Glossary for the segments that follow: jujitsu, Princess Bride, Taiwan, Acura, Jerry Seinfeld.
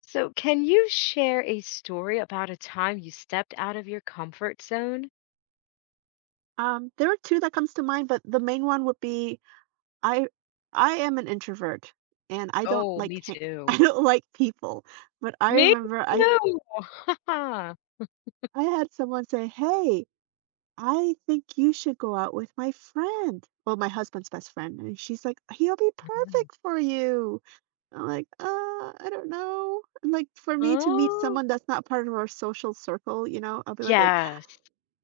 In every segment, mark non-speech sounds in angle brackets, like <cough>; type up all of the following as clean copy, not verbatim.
So, can you share a story about a time you stepped out of your comfort zone? There are 2 that comes to mind, but the main one would be I I am an introvert, and I don't Oh, like me ha <laughs> I too. don't like people, but I Me remember I too. <laughs> I had someone say, "Hey, I think you should go out with my friend." Well, my husband's best friend, and she's like, "He'll be Mhm. perfect for you." I'm like, I don't know." And, like, for me to meet Oh, someone that's not part of our social circle, you know, I'll be like. yes.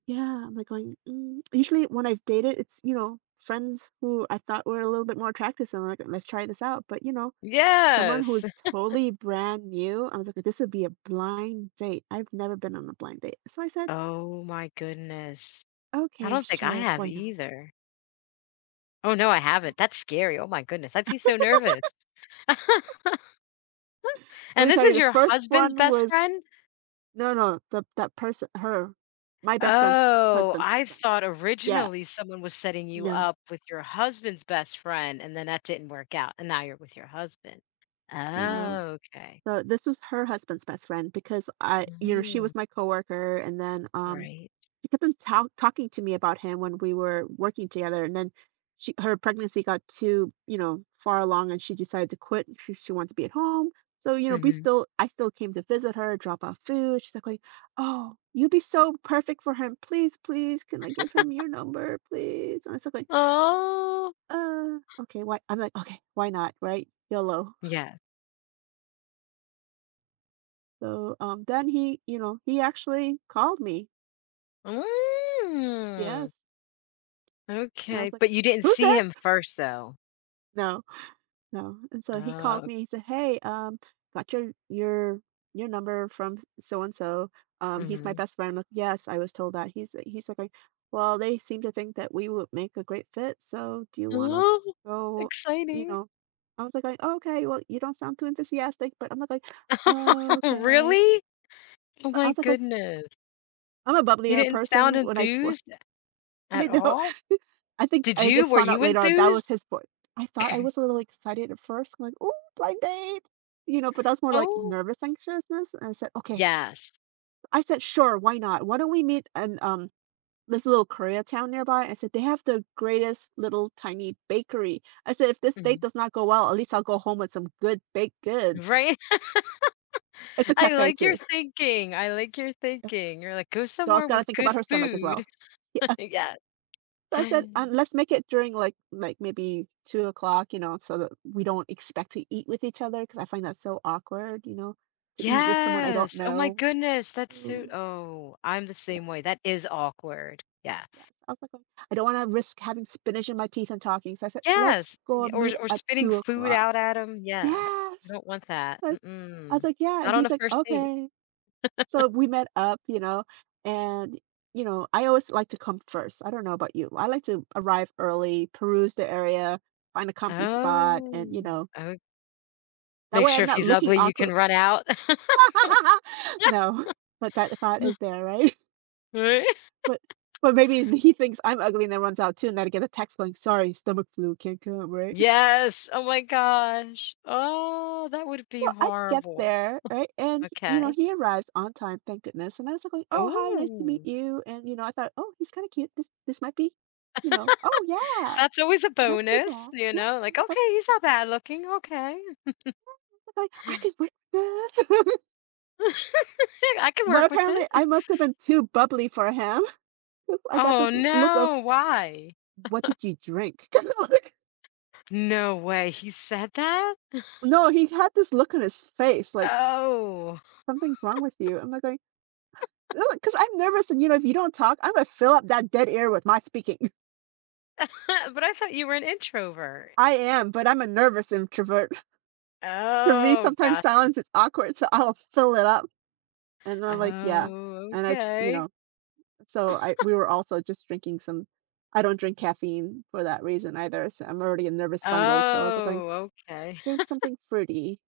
Yeah, I'm like going, "Mm." Usually when I've dated, it's, you know, friends who I thought were a little bit more attractive, so I'm like, "Let's try this out." But, you know, someone Yes. who's totally brand new, I was like, "This would be a blind date. I've never been on a blind date." So I said, Oh my goodness. I "Okay, don't think I sure, have why not?" either. Oh no, I Yeah. haven't. That's scary. Oh my goodness. I'd be so nervous. <laughs> Let And me this tell you, is the your first husband's one best was friend? no, no, the that person, her, my best friend's Oh, husband's I best friend. thought Yeah, originally someone was setting you no, up with your husband's best friend, and then that didn't work out, and no, now you're with your husband. no. Oh, okay. So this was her husband's best friend because I, you know, she Oh, was my coworker, and then right. she kept on talking to me about him when we were working together. And then she her pregnancy got too, you know, far along, and she decided to quit. She wanted to be at home. So, you know, we Mhm. still I still came to visit her, drop off food. She's like going, "Oh, you'd be so perfect for him. Please, please, can I give him your number? Please." And I was like, Oh, Okay, why" I'm like, "Okay, why not? Right? YOLO." yes. So then he, you know, he actually called me. Mm, Yes. And I okay, was like, but you didn't "Who's see this? him first, though. No. No." And so he called Oh, me. He said, "Hey, got your your number from so and so. He's my mhm. best friend." I'm like, "Yes, I was told that." He's like, "Well, they seem to think that we would make a great fit. So, do you want to Oh, go?" You exciting. know, I was like, "Oh, okay, well, you don't sound too enthusiastic," but I'm like, "Oh, <laughs> okay." Really? Oh I my was like, goodness. I'm a You bubblier didn't sound person when I for enthused <laughs> I at know, all? I think Did I you? just Were found out you later on that was enthused? his voice. I thought I was a little excited at first, like, "Oh, blind date," you know, but that was more like Oh, nervous anxiousness, and I said, "Okay." yes. I said, "Sure, why not? Why don't we meet in, this little Korea town nearby? I said, They have the greatest little tiny bakery. I said, If this date Mhm. does not go well, at least I'll go home with some good baked goods." Right? It's <laughs> a I cafe like your too. thinking. I like your Uh, thinking. You're like, "Go Girl's somewhere gotta with think about good her stomach as well. food." <laughs> <laughs> Yes. Yes. So I said, Mm. Let's make it during like maybe 2 o'clock, you know, so that we don't expect to eat with each other, because I find that so awkward, you know, to eat with someone I don't Yes. Oh my know." goodness, that's so Mm, oh, I'm the yeah, same way. That is awkward. Yes. yes. I was like, "Oh, I don't wanna risk having spinach in my teeth and talking." So I said, "Let's Yes, go y meet or at spitting two food o'clock. out at him. Yes. I Yes. don't want that. I I was Mm-mm. like, "Yeah." Not on He's a like, first date. "Okay." So we met up, you know, and you know, I always like to come first. I don't know about you. I like to arrive early, peruse the area, find a comfy spot, and Oh, you know, oh that make way sure I'm if not he's looking ugly, you can awkward. run out. <laughs> No, but that thought is <laughs> there, right? <laughs> Right? But but maybe he thinks I'm ugly and then runs out too, and then I get a text going, "Sorry, stomach flu, can't come," right? Yes, oh my gosh. Oh, that would be Well, I get horrible. there, right? And, you know, Okay. he arrives on time, thank goodness. And I was like, going, "Oh, hi, nice to meet Ooh, you." And, you know, I thought, "Oh, he's kind of cute. This might be, you know, oh yeah, that's always a not too bonus, bad. Yeah, like, "Okay, he's not bad looking, okay. like I can work with this." <laughs> <laughs> I can But work with apparently, it." I must have been too bubbly for him. <laughs> 'Cause I got Oh, this look of, no, why? "What did you drink?" <laughs> 'Cause, like, No way, he said that? no, he had this look on his face, like Oh, something's wrong with you. I'm like going, because I'm nervous, and you know, if you don't talk, I'm gonna fill up that dead air with my speaking. <laughs> but I thought you were an introvert. I am, but I'm a nervous introvert. <laughs> For me, Oh, sometimes gotcha. silence is awkward, so I'll fill it up. And I'm like, yeah. Oh, And I, you okay. know, so I we were also just drinking some I don't drink caffeine for that reason either. So I'm already a nervous bundle. So I was like, going, Oh, okay. drink something fruity.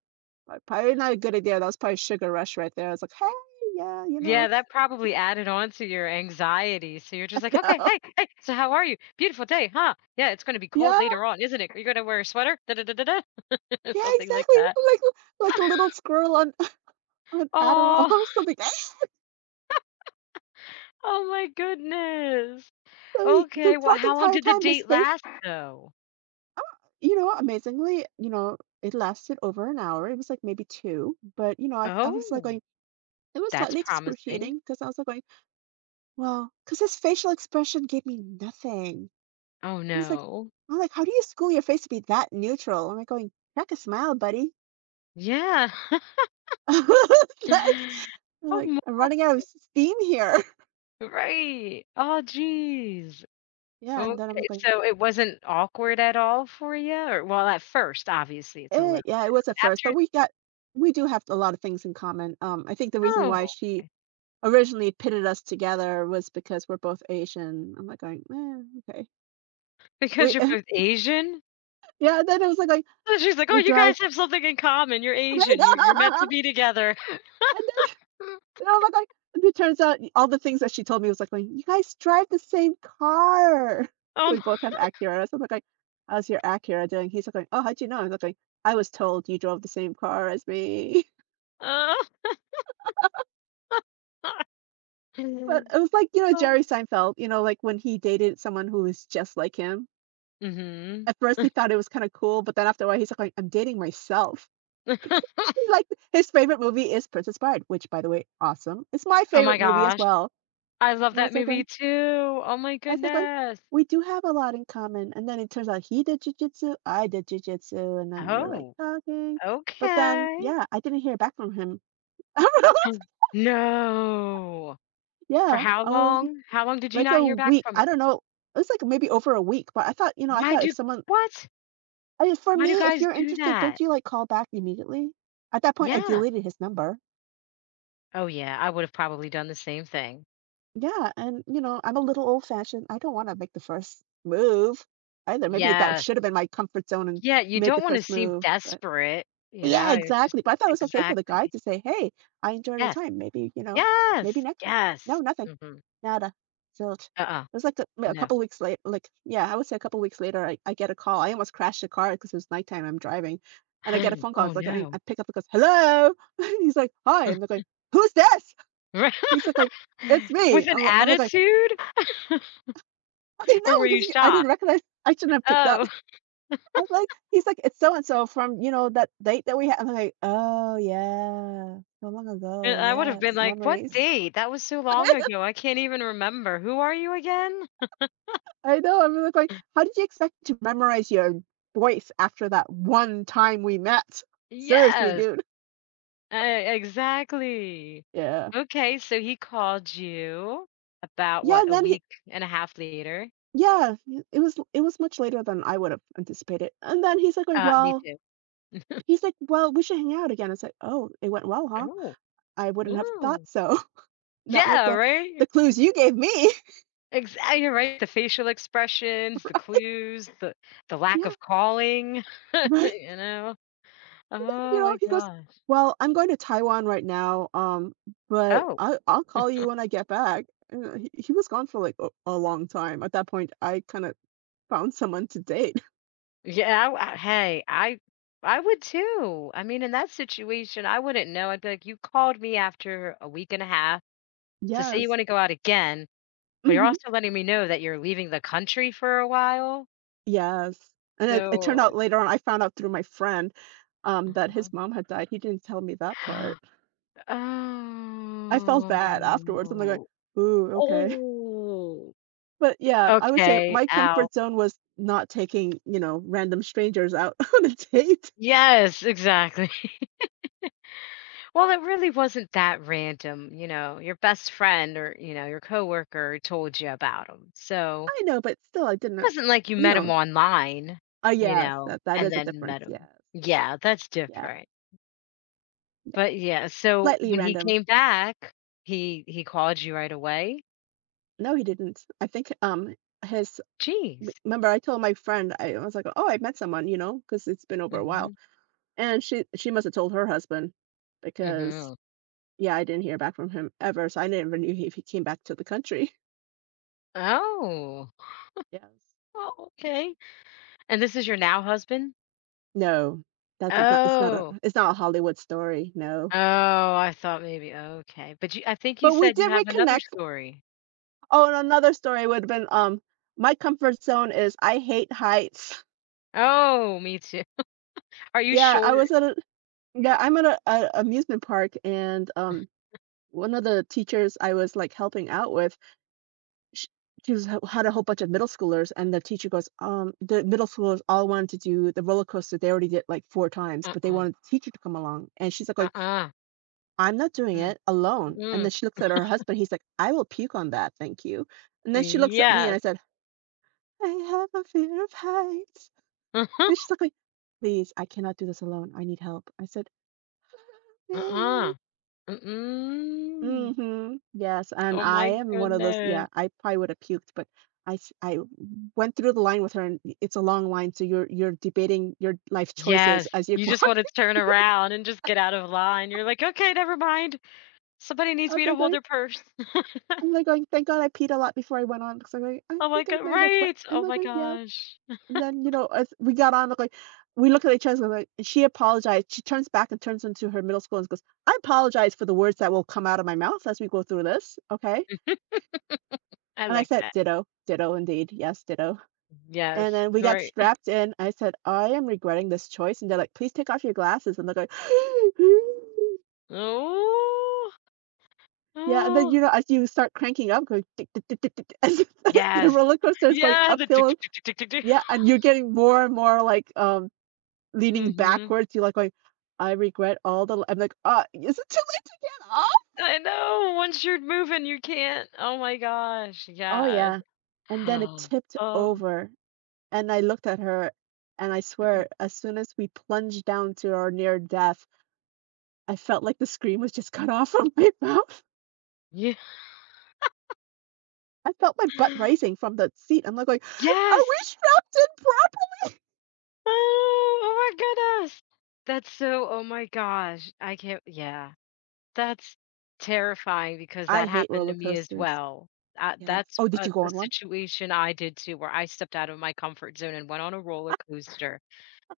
But probably not a good idea. That was probably sugar rush right there. I was like, hey, yeah, you know, Yeah, that probably added on to your anxiety. So you're just <laughs> like, you okay, know, hey, hey, so how are you? Beautiful day, huh? Yeah, it's going to be cold yeah, later on, isn't it? Are you going to wear a sweater? Da, da, da, da, da. <laughs> yeah, Something like exactly. that. <laughs> Like <laughs> a little squirrel on <laughs> on Adderall Oh, or something. <laughs> oh my goodness. So so Okay, well, throughout the how long entire did the time, his date face last though? You know, amazingly, you know, it lasted over an hour. It was like maybe 2, but, you know, I was like Oh, going it was that's slightly promising. excruciating because I was like going, well, because his facial expression gave me nothing. Oh He was like no. I'm like, "How do you school your face to be that neutral?" I'm like going, "Crack a smile, buddy." Yeah. <laughs> Like <laughs> Oh like, my, "I'm running out of steam here." <laughs> right. Oh geez. Yeah, and then I was Okay, going, so it wasn't awkward at all for you? Or well, at first, obviously it's a little, "Eh," yeah, it was but at first, but after we do have a lot of things in common. I think the reason oh, why she okay. originally pitted us together was because we're both Asian. I'm like going, "Eh, okay." Because We you're <laughs> both Asian? yeah, then it was like So she's like, "Oh, we you drive guys have something in common. You're <laughs> Asian. You're and meant to be together." then <laughs> and I'm like and it turns out all the things that she told me was like going, "You guys drive the same car." <laughs> We Um, both have Acuras. I'm like "How's your Acura doing?" He's like "Oh, how'd you know?" I'm like "I was told you drove the same car as me." <laughs> uh, <laughs> But it was like, you know, oh. Jerry Seinfeld, you know, like when he dated someone who was just like him. Mhm. At first, he thought it was kinda cool, but then after a while, he's like, "I'm dating myself." <laughs> 'Cause he like his favorite movie is Princess Bride, which, by the way, awesome. It's my Oh my favorite movie as gosh. well. I love And I that was like movie going too. Oh my I was like going, goodness. "We do have a lot in common." And then it turns out he did jujitsu, I did jujitsu, and then we're, like, Oh, talking. But then, okay. yeah, I didn't hear back from him. <laughs> Oh, No. For Yeah, how long? How long did you like not a hear back week. from him? I don't know. It was, like, maybe over a week, but I thought, you know, I Why thought do if someone what? I mean, for Why do me, if guys you're do interested, that? don't you, like, call back immediately? At that point, I Yeah. deleted his number. Oh, yeah, I would've probably done the same thing. Yeah, and, you know, I'm a little old-fashioned. I don't wanna make the first move either. Maybe that Yes. should have been my comfort zone, and Yeah, you made don't the wanna first seem move, but desperate, yeah, it just exactly, but I thought it was okay for the exactly. guy to say, "Hey, I enjoyed our Yes. time. Maybe, you know, maybe Yes! next time." No, Yes. nothing. Mhm. Nada. Zilch. It Uh-uh. was like a No. couple weeks later. Like, yeah, I would say a couple weeks later, I get a call. I almost crashed the car because it was nighttime, I'm driving, and I get a <gasps> phone call. Oh, It's like, I no. I pick up because, "Hello?" <laughs> He's like, "Hi." I'm like <laughs> going, "Who's this?" Right? He's like going, "It's <laughs> me." With an I'm like going, attitude? <laughs> "I Or were know," you because he I didn't shocked? recognize I shouldn't have picked up. Oh, <laughs> I am like he's like, "It's so and so from, you know, that date that we had." I'm like, "Oh, yeah. So long <laughs> ago. I would've been Yes. like, "What Memories." date? That was so long <laughs> ago, I can't even remember. Who are you again?" I know, I'm really like, how did you expect to memorize your voice after that one time we met? Seriously, Yes. dude. Exactly. Yeah. Okay, so he called you about Yeah, what, and a then he week and a half later? yeah, it was it was much later than I would have anticipated, and then he's like going, Me "Well," too. he's like, "Well, we should hang out again." I said, "Oh, it went well, huh? Oh, I wouldn't have thought mm. so, <laughs> not with Yeah, right? the clues you gave me." <laughs> Exactly right. The facial expressions, the clues, the lack Yeah, of calling, <laughs> right? you know. You Oh know, my he goes, gosh. "Well, I'm going to Taiwan right now, but Oh, I'll call you when I get back." And he was gone for like a long time. At that point, I kind of found someone to date. <laughs> yeah. Hey, I would too. I mean, in that situation, I wouldn't know. I'd be like, you called me after a week and a half to say you Yes. want to go out again. But you're Hmm. also letting me know that you're leaving the country for a while, Yes. And it turned so out later on, I found out through my friend that mhm. his mom had died. He didn't tell me that part. <gasps> I felt bad afterwards. I'm like, going, Oh. ooh, okay. <laughs> Oh. But yeah, I would say Okay, my ow. comfort zone was not taking, random strangers out <laughs> on a date. Yes, exactly. <laughs> Well, it really wasn't that random, your best friend or, your coworker told you about him, so I know, but still I didn't it wasn't like you you met him know online, Oh, yes, that and is a then difference, met him. yes. Yeah, that's Yeah, different. yeah, But yeah, so slightly when he random. came back, he called you right away? No, he didn't. I think, his Jeez. remember I told my friend, I was like, "Oh, I met someone," you know, because 'cause it's been over a while, Mhm, and she must have told her husband because, mhm. yeah, I didn't hear back from him ever, so I never knew if he came back to the country. <laughs> Oh. Yes, Oh, okay. yes. And this is your now husband? No, that's not it's not a Oh. Hollywood story, no. Oh, I thought maybe okay, but you I think you But we said you did have another reconnect. story. Oh, and another story would've been, my comfort zone is I hate heights. <laughs> Oh, me too. Are you Yeah, I sure? was at a yeah, I'm at a amusement park, and, one of the teachers I was, like, helping out with, sh she was had a whole bunch of middle schoolers, and the teacher goes, the middle schoolers all wanted to do the roller coaster. They already did, like, 4 times, but they Uh-uh, wanted the teacher to come along, and she's, like, going, uh-uh, "I'm not doing mm, it alone," and mm, then she looks at her husband, he's like, "I will puke on that, thank you," and then she looks at me, and yes. I said, "I have a fear of heights." And she's like, <laughs> "Please, I cannot do this alone. I need help." I said, Uh-huh, "Hey." uh-uh, mm-mm. Mhm. Yes, and Oh I my am one of those goodness. I probably would have puked, but I went through the line with her, and it's a long line, so you're debating your life choices Yes, as you're you <laughs> just wanna walking. turn around and just get out of line. You're like, "Okay, never mind. Somebody I needs was me to like hold going their purse." <laughs> I'm like going, "Thank God I peed a lot before I went on," because I'm like, "I Oh my think I god might have wet" right! I'm Oh like my going, "Yeah." gosh. And then, as we got on, we look at each other like and she apologized. She turns back and turns into her middle school and goes, I apologize for the words that will come out of my mouth as we go through this. Okay. <laughs> I And I like said, that. Ditto, ditto indeed. Yes, ditto. And Yes, then we got right. <laughs> strapped in. I said, I am regretting this choice. And they're like, please take off your glasses. And they're like, <gasps> Oh. yeah. And then, Oh. As you start cranking up, going, tick, tick, tick, tick, tick, <laughs> as the Yes. roller coaster is going Yeah, the tick, uphill. tick, tick, tick, tick, tick, tick. Yeah. And you're getting more and more like, leaning Mhm. backwards, you're like going, "I regret all the I'm like, is it too late to get up?" I know, once you're moving, you can't. Oh my gosh, "Oh, yes. yeah." And then it <gasps> tipped Oh, over, and I looked at her, and I swear, as soon as we plunged down to our near death, I felt like the scream was just cut <laughs> off from my <laughs> mouth. yeah. I felt my butt <gasps> rising from the seat. I'm like going, "Are Yes! we strapped in properly?" Oh, oh my goodness. That's so, oh my gosh. I can't, Yes. yeah. That's terrifying because I that hate happened to roller me as coasters. well. Yes. That's Oh, did you go a on one? situation I did too, where I stepped out of my comfort zone and went on a roller coaster.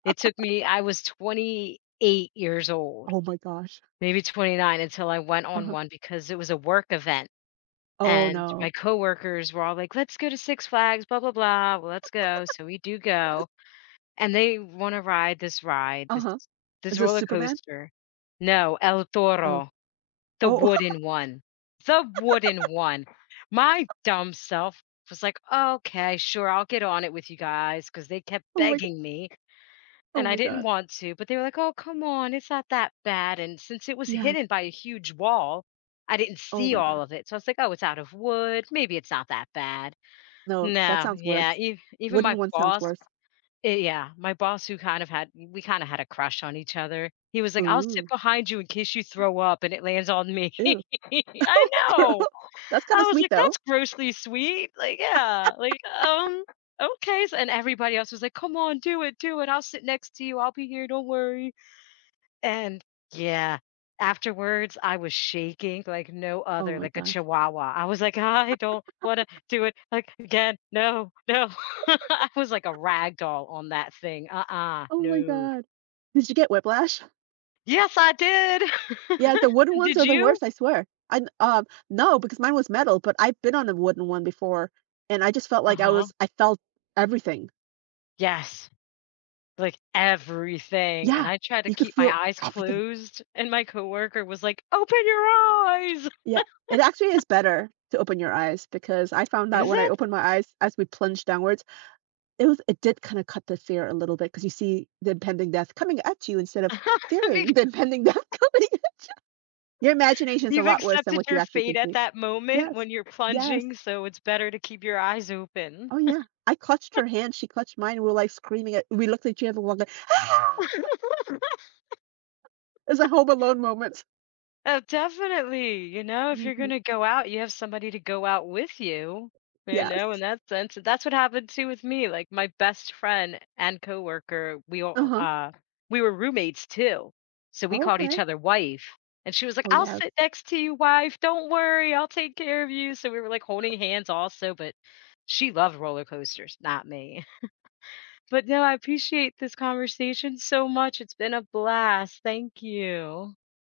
It took me, I was 28 years old, Oh my gosh. maybe 29, until I went on Uh-huh. one because it was a work event. Oh, And my no. coworkers were all like, let's go to Six Flags, blah, blah, blah. Well, let's go. So we do Yes. go. And they wanna ride this ride, this Uh-huh. this Is this roller Superman? coaster. No, El Oh. Toro, the Oh. wooden <laughs> one. The wooden one. My dumb self was like, "Okay, sure, I'll get on it with you guys, because they kept Oh my begging me, Oh and I my didn't god. want to, but they were like, "Oh, come on, it's not that bad," and since it was Yes. hidden by a huge wall, I didn't Oh see my all gosh. of it, so I was like, "Oh, it's out of wood, maybe it's not that bad." No, that No, sounds yeah, worse. ev even Wooden my one sounds boss worse. eh, yeah, my boss who kind of had we kinda had a crush on each other. He was like, "I'll sit Ooh. behind you in case you throw up and it lands on me." <gasps> Ew. <laughs> <laughs> I Oh, Girl. know. That's I kinda was sweet like, though. "That's grossly sweet." Like, yeah, like, okay, s and everybody else was like, "Come on, do it, do it. I'll sit next to you. I'll be here. Don't worry." And yeah, afterwards I was shaking like no Oh other, my like a god. chihuahua. I was like, I don't want to do it like again. No, no. <laughs> I was like a rag doll on that thing. Uh-uh, Oh my no. god. Did you get whiplash? Yes, I did. Yeah, <laughs> the wooden ones Did are the you? worst, I swear. I n No, because mine was metal, but I've been on a wooden one before, and I just felt like Uh-huh. I felt everything. Yes. Like everything. And Yeah, I tried to you could keep my feel eyes everything. closed, and my coworker was like, "Open your eyes." Yeah. It actually is better to open your eyes because I found that Is when I it? opened my eyes as we plunged downwards it did kinda cut the fear a little bit because you see the impending death coming at you instead of fearing <laughs> <laughs> the impending death <laughs> coming at you. Your imagination's a You've lot worse than accepted what you your actually fate can at see. that moment Yes. when you're Yes. plunging, so it's better to keep your eyes open. Oh, yeah. I clutched her hand, she clutched mine, and like, screaming at we looked at each other, we're like, <laughs> "Ah!" It was a Home Alone moment. Oh, definitely. If you're going Mhm. to go out, you have somebody to go out with you. You Yes. know, in that sense, that's what happened too with me. Like my best friend and coworker, we all Uh-huh. We were roommates too. So we called each Okay. other wife. And she was like, Oh, "I'll yes. sit next to you, wife. Don't worry, I'll take care of you." So we were like holding hands also, but she loved roller coasters, not me. But no, I appreciate this conversation so much. It's been a blast. Thank you.